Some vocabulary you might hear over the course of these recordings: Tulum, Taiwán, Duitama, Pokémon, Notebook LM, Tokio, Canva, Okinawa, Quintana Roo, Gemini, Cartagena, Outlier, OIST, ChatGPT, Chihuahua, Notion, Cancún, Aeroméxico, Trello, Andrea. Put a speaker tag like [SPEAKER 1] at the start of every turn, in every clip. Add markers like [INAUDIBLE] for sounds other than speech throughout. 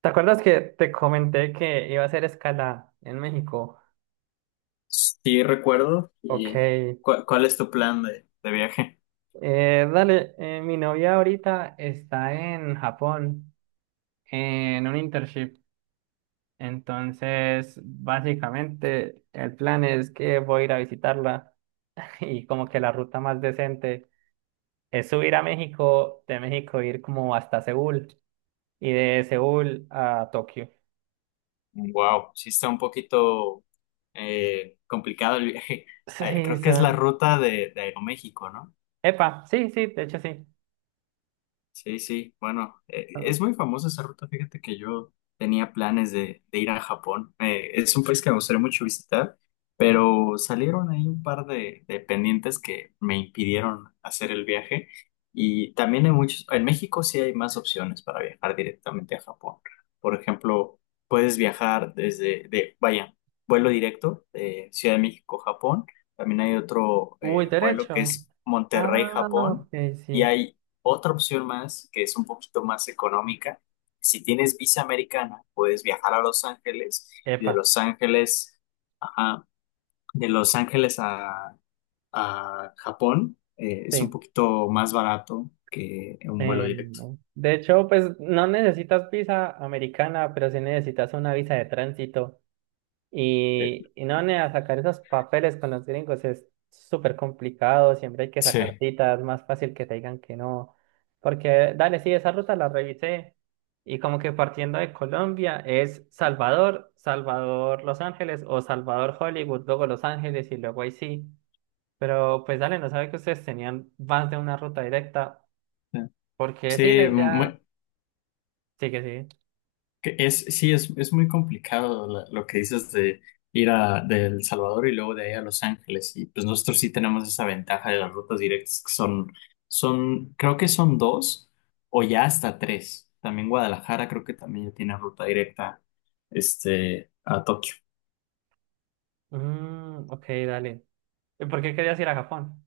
[SPEAKER 1] ¿Te acuerdas que te comenté que iba a hacer escala en México?
[SPEAKER 2] Sí, recuerdo. ¿Y
[SPEAKER 1] Ok.
[SPEAKER 2] cuál es tu plan de viaje?
[SPEAKER 1] Mi novia ahorita está en Japón en un internship. Entonces, básicamente, el plan es que voy a ir a visitarla [LAUGHS] y como que la ruta más decente es subir a México, de México ir como hasta Seúl y de Seúl a Tokio.
[SPEAKER 2] Wow, sí está un poquito complicado el viaje. [LAUGHS] Eh,
[SPEAKER 1] Sí,
[SPEAKER 2] creo que es la
[SPEAKER 1] son...
[SPEAKER 2] ruta de Aeroméxico, ¿no?
[SPEAKER 1] Epa, sí, sí, de hecho sí.
[SPEAKER 2] Sí, sí, bueno, es muy famosa esa ruta. Fíjate que yo tenía planes de ir a Japón. Es un país que me gustaría mucho visitar, pero salieron ahí un par de pendientes que me impidieron hacer el viaje. Y también hay muchos, en México sí hay más opciones para viajar directamente a Japón. Por ejemplo, puedes viajar vaya, vuelo directo de Ciudad de México, Japón. También hay otro
[SPEAKER 1] Uy,
[SPEAKER 2] vuelo que
[SPEAKER 1] derecho.
[SPEAKER 2] es Monterrey,
[SPEAKER 1] Ah, ok,
[SPEAKER 2] Japón. Y
[SPEAKER 1] sí.
[SPEAKER 2] hay otra opción más, que es un poquito más económica. Si tienes visa americana, puedes viajar a Los Ángeles y de
[SPEAKER 1] Epa,
[SPEAKER 2] Los Ángeles, ajá, de Los Ángeles a Japón. Es un
[SPEAKER 1] sí.
[SPEAKER 2] poquito más barato que un vuelo
[SPEAKER 1] Eh,
[SPEAKER 2] directo.
[SPEAKER 1] de hecho, pues no necesitas visa americana, pero sí necesitas una visa de tránsito.
[SPEAKER 2] Eh,
[SPEAKER 1] Y no, nea, sacar esos papeles con los gringos es súper complicado. Siempre hay que sacar
[SPEAKER 2] Sí,
[SPEAKER 1] citas. Es más fácil que te digan que no. Porque, dale, sí, esa ruta la revisé. Y como que partiendo de Colombia es Salvador, Salvador Los Ángeles o Salvador Hollywood, luego Los Ángeles y luego ahí sí. Pero pues dale, no sabía que ustedes tenían más de una ruta directa, porque sí, la
[SPEAKER 2] sí,
[SPEAKER 1] idea... Sí que sí.
[SPEAKER 2] Que Es, sí, es muy complicado lo que dices de ir a de El Salvador y luego de ahí a Los Ángeles. Y pues nosotros sí tenemos esa ventaja de las rutas directas que son, creo que son dos o ya hasta tres. También Guadalajara creo que también ya tiene ruta directa, a Tokio.
[SPEAKER 1] Mm, ok, dale. ¿Y por qué querías ir a Japón?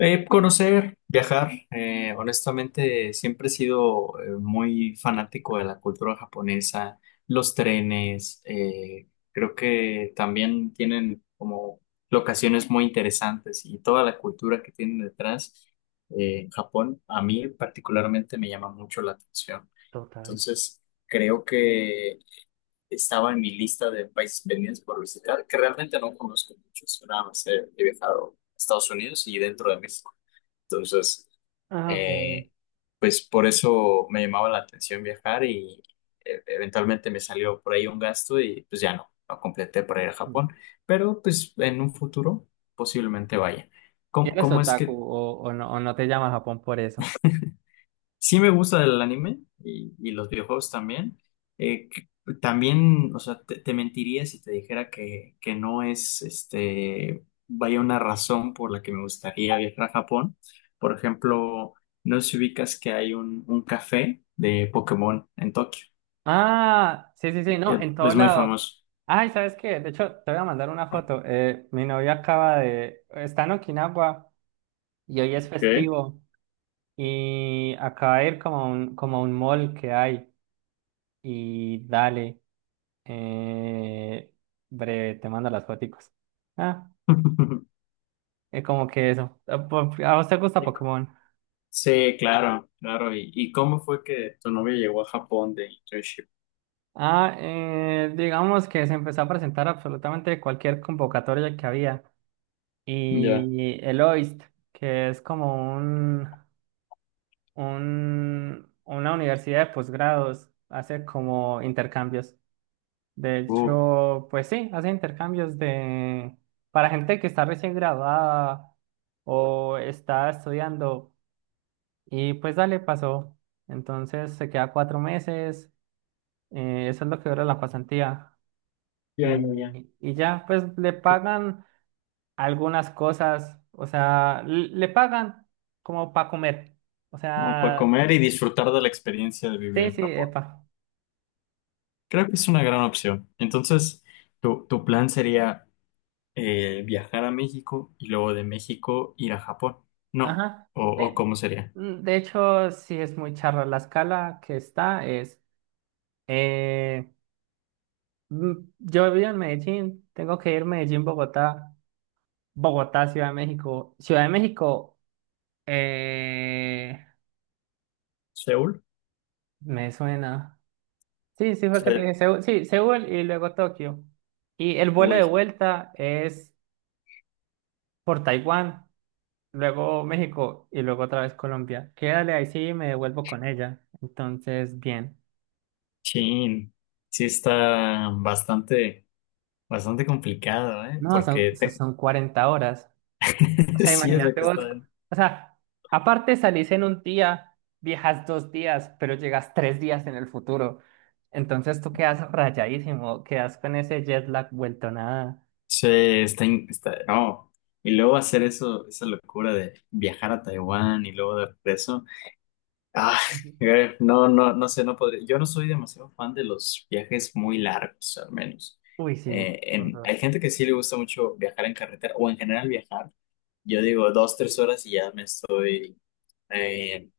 [SPEAKER 2] Conocer, viajar, honestamente siempre he sido muy fanático de la cultura japonesa, los trenes. Creo que también tienen como locaciones muy interesantes y toda la cultura que tienen detrás. Japón, a mí particularmente me llama mucho la atención.
[SPEAKER 1] Total.
[SPEAKER 2] Entonces, creo que estaba en mi lista de países pendientes por visitar, que realmente no conozco muchos. Nada más he viajado a Estados Unidos y dentro de México. Entonces,
[SPEAKER 1] Ah, ok.
[SPEAKER 2] eh, pues por eso me llamaba la atención viajar y eventualmente me salió por ahí un gasto y pues ya no completé para ir a Japón,
[SPEAKER 1] Mm.
[SPEAKER 2] pero pues en un futuro posiblemente vaya.
[SPEAKER 1] ¿Y
[SPEAKER 2] ¿Cómo,
[SPEAKER 1] eres
[SPEAKER 2] cómo es
[SPEAKER 1] otaku
[SPEAKER 2] que...
[SPEAKER 1] o no, o no te llama Japón por eso?
[SPEAKER 2] Sí, me gusta el anime y los videojuegos también. Eh, que- también, o sea, te mentiría si te dijera que, no es, vaya, una razón por la que me gustaría viajar a Japón. Por ejemplo, no sé si ubicas que hay un café de Pokémon en Tokio.
[SPEAKER 1] Ah, sí, sí, sí, no, en todo
[SPEAKER 2] Es muy
[SPEAKER 1] lado.
[SPEAKER 2] famoso.
[SPEAKER 1] Ay, ¿sabes qué? De hecho, te voy a mandar una foto. Mi novia acaba de... Está en Okinawa y hoy es
[SPEAKER 2] Ok.
[SPEAKER 1] festivo y acaba de ir como a un mall que hay y dale. Eh, breve, te mando las foticos. Ah,
[SPEAKER 2] [LAUGHS]
[SPEAKER 1] es como que eso. ¿A vos te gusta Pokémon?
[SPEAKER 2] Sí, claro, claro. ¿Y cómo fue que tu novia llegó a Japón de internship?
[SPEAKER 1] Ah, digamos que se empezó a presentar absolutamente cualquier convocatoria que había.
[SPEAKER 2] Ya.
[SPEAKER 1] Y el OIST, que es como una universidad de posgrados, hace como intercambios. De
[SPEAKER 2] Uh,
[SPEAKER 1] hecho, pues sí, hace intercambios de para gente que está recién graduada o está estudiando. Y pues dale, pasó. Entonces se queda cuatro meses, eso es lo que dura la pasantía.
[SPEAKER 2] Ya, ya, ya.
[SPEAKER 1] Y ya, pues le pagan algunas cosas, o sea, le pagan como para comer. O
[SPEAKER 2] Como para
[SPEAKER 1] sea,
[SPEAKER 2] comer y disfrutar de la experiencia de vivir
[SPEAKER 1] sí,
[SPEAKER 2] en
[SPEAKER 1] sí,
[SPEAKER 2] Japón.
[SPEAKER 1] epa.
[SPEAKER 2] Creo que es una gran opción. Entonces, tu plan sería, viajar a México y luego de México ir a Japón. No,
[SPEAKER 1] Ajá.
[SPEAKER 2] o
[SPEAKER 1] De,
[SPEAKER 2] ¿cómo sería?
[SPEAKER 1] mm, de hecho, sí es muy charra. La escala que está es, eh, mm, Yo vivo en Medellín, tengo que ir Medellín, Bogotá, Bogotá, Ciudad de México. Ciudad de México. Eh,
[SPEAKER 2] ¿Seúl?
[SPEAKER 1] me suena. Sí, sí, fue que te
[SPEAKER 2] Se-
[SPEAKER 1] dije Seúl. Sí, Seúl y luego Tokio. Y el vuelo de
[SPEAKER 2] Uy,
[SPEAKER 1] vuelta es por Taiwán, luego México y luego otra vez Colombia. Quédale ahí sí y me devuelvo con ella. Entonces, bien.
[SPEAKER 2] chin. Sí está bastante, bastante complicado, ¿eh?
[SPEAKER 1] No, son,
[SPEAKER 2] Porque
[SPEAKER 1] son son 40 horas. O
[SPEAKER 2] [LAUGHS]
[SPEAKER 1] sea,
[SPEAKER 2] sí es lo
[SPEAKER 1] imagínate
[SPEAKER 2] que
[SPEAKER 1] vos.
[SPEAKER 2] está,
[SPEAKER 1] O sea, aparte salís en un día, viajas dos días, pero llegas tres días en el futuro. Entonces tú quedas rayadísimo, quedas con ese jet lag vuelto nada.
[SPEAKER 2] sí, está, está. No. Y luego hacer eso, esa locura de viajar a Taiwán y luego de regreso. Ah, no, no, no sé, no podría. Yo no soy demasiado fan de los viajes muy largos, al menos.
[SPEAKER 1] Uy, sí, por dos.
[SPEAKER 2] Hay gente que sí le gusta mucho viajar en carretera o en general viajar. Yo digo 2, 3 horas y ya me estoy, eh,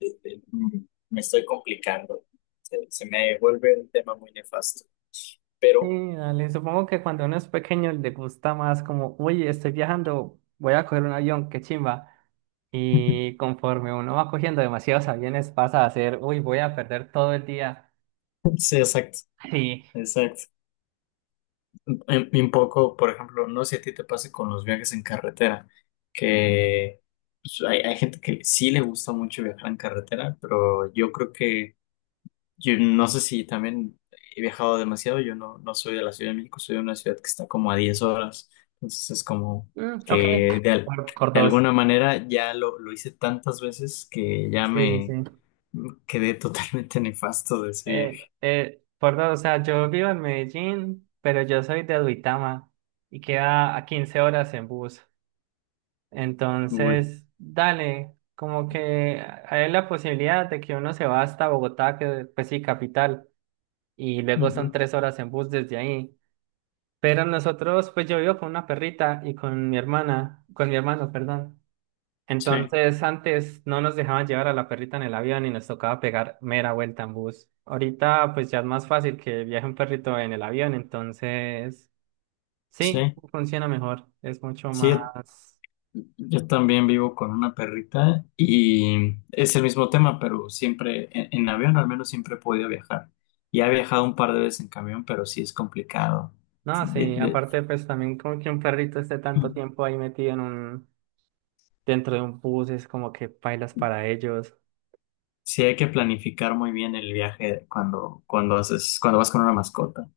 [SPEAKER 2] eh, eh, mm, me estoy complicando. Se me vuelve un tema muy nefasto. Pero,
[SPEAKER 1] Sí, dale. Supongo que cuando uno es pequeño le gusta más como, uy, estoy viajando, voy a coger un avión, qué chimba. Y
[SPEAKER 2] [LAUGHS]
[SPEAKER 1] conforme uno va cogiendo demasiados aviones pasa a ser, uy, voy a perder todo el día. [LAUGHS]
[SPEAKER 2] sí, exacto,
[SPEAKER 1] Sí,
[SPEAKER 2] exacto. Un poco, por ejemplo, no sé si a ti te pase con los viajes en carretera, que pues, hay gente que sí le gusta mucho viajar en carretera. Pero yo creo que, yo no sé si también he viajado demasiado. Yo no soy de la Ciudad de México, soy de una ciudad que está como a 10 horas. Entonces es como
[SPEAKER 1] mm, ok,
[SPEAKER 2] que
[SPEAKER 1] por
[SPEAKER 2] de
[SPEAKER 1] dos.
[SPEAKER 2] alguna manera ya lo hice tantas veces que ya
[SPEAKER 1] Sí, sí,
[SPEAKER 2] me
[SPEAKER 1] sí.
[SPEAKER 2] quedé [LAUGHS] totalmente nefasto de ese viaje.
[SPEAKER 1] Por dos, o sea, yo vivo en Medellín, pero yo soy de Duitama y queda a 15 horas en bus.
[SPEAKER 2] Uy.
[SPEAKER 1] Entonces, dale, como que hay la posibilidad de que uno se va hasta Bogotá, que pues sí, capital, y luego son
[SPEAKER 2] Ujú.
[SPEAKER 1] tres horas en bus desde ahí. Pero nosotros, pues yo vivo con una perrita y con mi hermana, con mi hermano, perdón.
[SPEAKER 2] Sí.
[SPEAKER 1] Entonces, antes no nos dejaban llevar a la perrita en el avión y nos tocaba pegar mera vuelta en bus. Ahorita, pues ya es más fácil que viaje un perrito en el avión, entonces, sí,
[SPEAKER 2] Sí,
[SPEAKER 1] funciona mejor, es mucho
[SPEAKER 2] sí,
[SPEAKER 1] más.
[SPEAKER 2] yo también vivo con una perrita y es el mismo tema, pero siempre en avión, al menos siempre he podido viajar. Ya he viajado un par de veces en camión, pero sí es complicado.
[SPEAKER 1] No,
[SPEAKER 2] De-
[SPEAKER 1] sí,
[SPEAKER 2] de-
[SPEAKER 1] aparte pues también como que un perrito esté tanto tiempo ahí metido en un, dentro de un bus, es como que bailas para ellos.
[SPEAKER 2] sí hay que planificar muy bien el viaje cuando, haces, cuando vas con una mascota.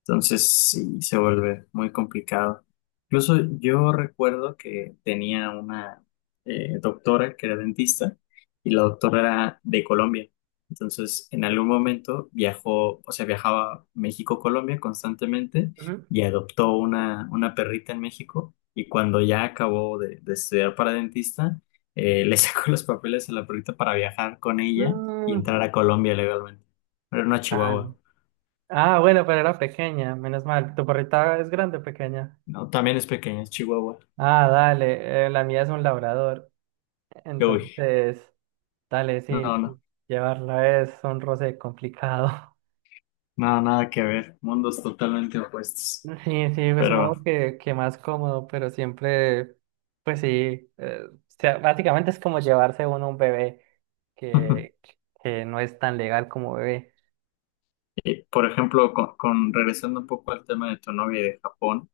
[SPEAKER 2] Entonces sí, se vuelve muy complicado. Incluso yo recuerdo que tenía una, doctora que era dentista, y la doctora era de Colombia. Entonces en algún momento viajó, o sea, viajaba a México-Colombia constantemente
[SPEAKER 1] Ujú.
[SPEAKER 2] y adoptó una perrita en México, y cuando ya acabó de estudiar para dentista, le [LAUGHS] sacó los papeles a la perrita para viajar con ella y
[SPEAKER 1] Mm,
[SPEAKER 2] entrar a Colombia legalmente. Pero no a
[SPEAKER 1] dale.
[SPEAKER 2] Chihuahua.
[SPEAKER 1] Ah, bueno, pero era pequeña, menos mal. ¿Tu perrita es grande o pequeña?
[SPEAKER 2] No, también es pequeña, es Chihuahua.
[SPEAKER 1] Ah, dale, la mía es un labrador.
[SPEAKER 2] Uy,
[SPEAKER 1] Entonces, dale,
[SPEAKER 2] no,
[SPEAKER 1] sí,
[SPEAKER 2] no,
[SPEAKER 1] sí, llevarla es un roce complicado.
[SPEAKER 2] no, nada que ver, mundos totalmente opuestos.
[SPEAKER 1] Sí, sí, pues supongo
[SPEAKER 2] Pero,
[SPEAKER 1] que más cómodo, pero siempre, pues sí, o sea, básicamente es como llevarse uno un bebé que,
[SPEAKER 2] [LAUGHS]
[SPEAKER 1] que no es tan legal como bebé.
[SPEAKER 2] por ejemplo, regresando un poco al tema de tu novia y de Japón,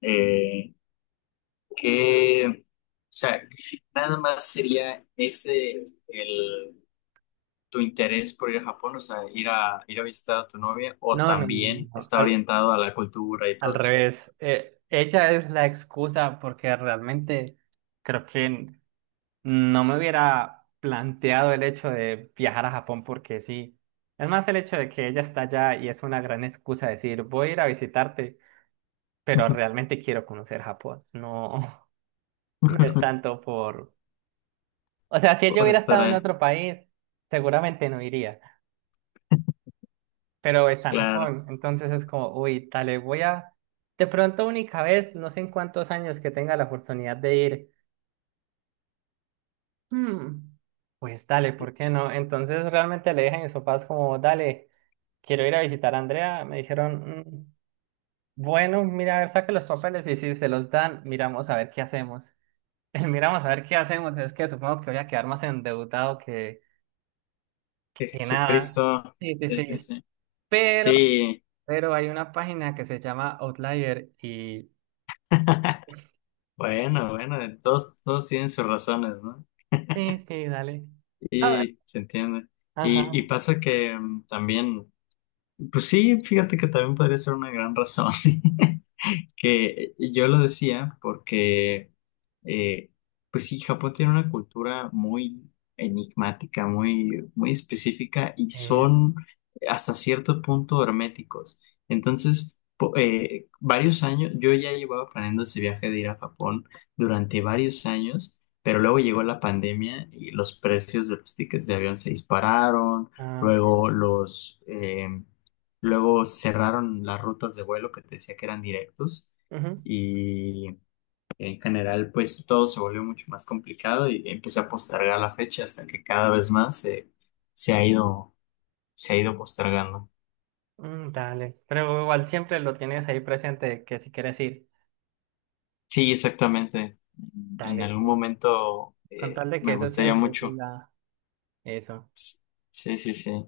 [SPEAKER 2] eh, o sea, nada más sería ese tu interés por ir a Japón, o sea, ir a visitar a tu novia, o
[SPEAKER 1] No, no, no,
[SPEAKER 2] también
[SPEAKER 1] no,
[SPEAKER 2] está
[SPEAKER 1] al,
[SPEAKER 2] orientado a la cultura y
[SPEAKER 1] al
[SPEAKER 2] todo eso.
[SPEAKER 1] revés. Ella es la excusa porque realmente creo que no me hubiera planteado el hecho de viajar a Japón porque sí. Es más el hecho de que ella está allá y es una gran excusa decir, voy a ir a visitarte pero realmente quiero conocer Japón. No, no es
[SPEAKER 2] [LAUGHS]
[SPEAKER 1] tanto por... O sea, si yo
[SPEAKER 2] Por
[SPEAKER 1] hubiera
[SPEAKER 2] estar
[SPEAKER 1] estado en
[SPEAKER 2] ahí,
[SPEAKER 1] otro país, seguramente no iría, pero está en
[SPEAKER 2] claro.
[SPEAKER 1] Japón, entonces es como, uy, dale, voy a... De pronto única vez, no sé en cuántos años que tenga la oportunidad de ir, hmm, pues dale, ¿por qué no? Entonces realmente le dije a mis papás como, dale, quiero ir a visitar a Andrea, me dijeron, "Mm, bueno, mira, a ver, saque los papeles y si se los dan, miramos a ver qué hacemos. [LAUGHS] El miramos a ver qué hacemos, es que supongo que voy a quedar más endeudado que
[SPEAKER 2] De
[SPEAKER 1] nada."
[SPEAKER 2] Jesucristo,
[SPEAKER 1] Sí, sí,
[SPEAKER 2] sí, sí,
[SPEAKER 1] sí.
[SPEAKER 2] sí.
[SPEAKER 1] Pero,
[SPEAKER 2] Sí,
[SPEAKER 1] pero hay una página que se llama Outlier y...
[SPEAKER 2] bueno, bueno, todos tienen sus razones, ¿no?
[SPEAKER 1] Sí, sí, dale. Ah,
[SPEAKER 2] Y se entiende. Y
[SPEAKER 1] ajá.
[SPEAKER 2] pasa que también, pues sí, fíjate que también podría ser una gran razón. [LAUGHS] Que yo lo decía porque, eh, pues sí, Japón tiene una cultura muy enigmática, muy, muy específica, y
[SPEAKER 1] Eh,
[SPEAKER 2] son hasta cierto punto herméticos. Entonces, varios años, yo ya llevaba planeando ese viaje de ir a Japón durante varios años. Pero luego llegó la pandemia y los precios de los tickets de avión se dispararon.
[SPEAKER 1] ok,
[SPEAKER 2] luego
[SPEAKER 1] dale.
[SPEAKER 2] los... eh, Luego cerraron las rutas de vuelo que te decía que eran directos,
[SPEAKER 1] Ujú.
[SPEAKER 2] y en general pues todo se volvió mucho más complicado, y empecé a postergar la fecha hasta que cada vez más se ha ido, se ha ido postergando.
[SPEAKER 1] Mm, dale. Pero igual siempre lo tienes ahí presente que si quieres ir,
[SPEAKER 2] Sí, exactamente. En
[SPEAKER 1] dale.
[SPEAKER 2] algún
[SPEAKER 1] Sí.
[SPEAKER 2] momento,
[SPEAKER 1] Con tal de que
[SPEAKER 2] me
[SPEAKER 1] eso
[SPEAKER 2] gustaría
[SPEAKER 1] siempre
[SPEAKER 2] mucho.
[SPEAKER 1] siga eso.
[SPEAKER 2] Sí, sí, sí.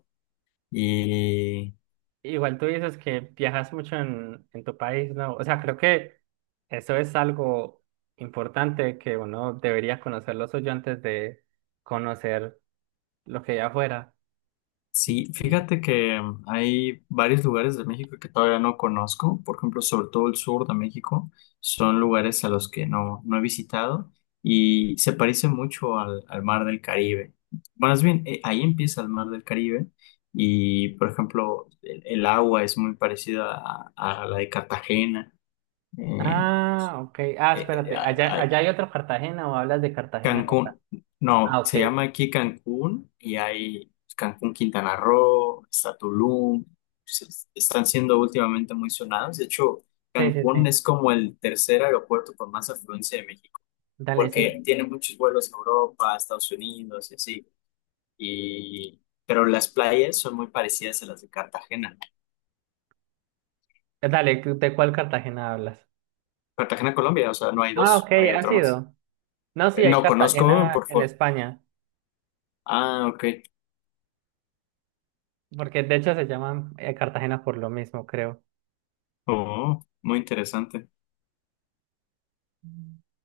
[SPEAKER 2] Y
[SPEAKER 1] Igual tú dices que viajas mucho en tu país, ¿no? O sea, creo que eso es algo importante que uno debería conocer lo suyo antes de conocer. Lo que ya fuera.
[SPEAKER 2] sí,
[SPEAKER 1] Y-
[SPEAKER 2] fíjate que hay varios lugares de México que todavía no conozco, por ejemplo, sobre todo el sur de México. Son lugares a los que no he visitado, y se parece mucho al mar del Caribe. Bueno, más bien, ahí empieza el mar del Caribe. Y, por ejemplo, el agua es muy parecida a la de Cartagena. Eh,
[SPEAKER 1] Ah, ok. Ah,
[SPEAKER 2] eh,
[SPEAKER 1] espérate. ¿Allá,
[SPEAKER 2] eh,
[SPEAKER 1] allá hay otro Cartagena o hablas de Cartagena de acá?
[SPEAKER 2] Cancún,
[SPEAKER 1] Ah,
[SPEAKER 2] no,
[SPEAKER 1] ok.
[SPEAKER 2] se llama aquí Cancún, y hay pues, Cancún, Quintana Roo, está Tulum. se- Están siendo últimamente muy sonados. De hecho,
[SPEAKER 1] Sí, sí,
[SPEAKER 2] Cancún
[SPEAKER 1] sí.
[SPEAKER 2] es como el tercer aeropuerto con más afluencia de México,
[SPEAKER 1] Dale, sí.
[SPEAKER 2] porque tiene muchos vuelos a Europa, a Estados Unidos y así. Y, pero las playas son muy parecidas a las de Cartagena.
[SPEAKER 1] Dale, ¿de cuál Cartagena hablas?
[SPEAKER 2] Cartagena, Colombia, o sea, no hay
[SPEAKER 1] Ah, ok,
[SPEAKER 2] dos, hay
[SPEAKER 1] ha
[SPEAKER 2] otra más.
[SPEAKER 1] sido. No, sí, hay
[SPEAKER 2] No conozco
[SPEAKER 1] Cartagena
[SPEAKER 2] por
[SPEAKER 1] en
[SPEAKER 2] foto.
[SPEAKER 1] España,
[SPEAKER 2] Ah, ok.
[SPEAKER 1] porque de hecho se llaman Cartagena por lo mismo, creo.
[SPEAKER 2] Oh, muy interesante.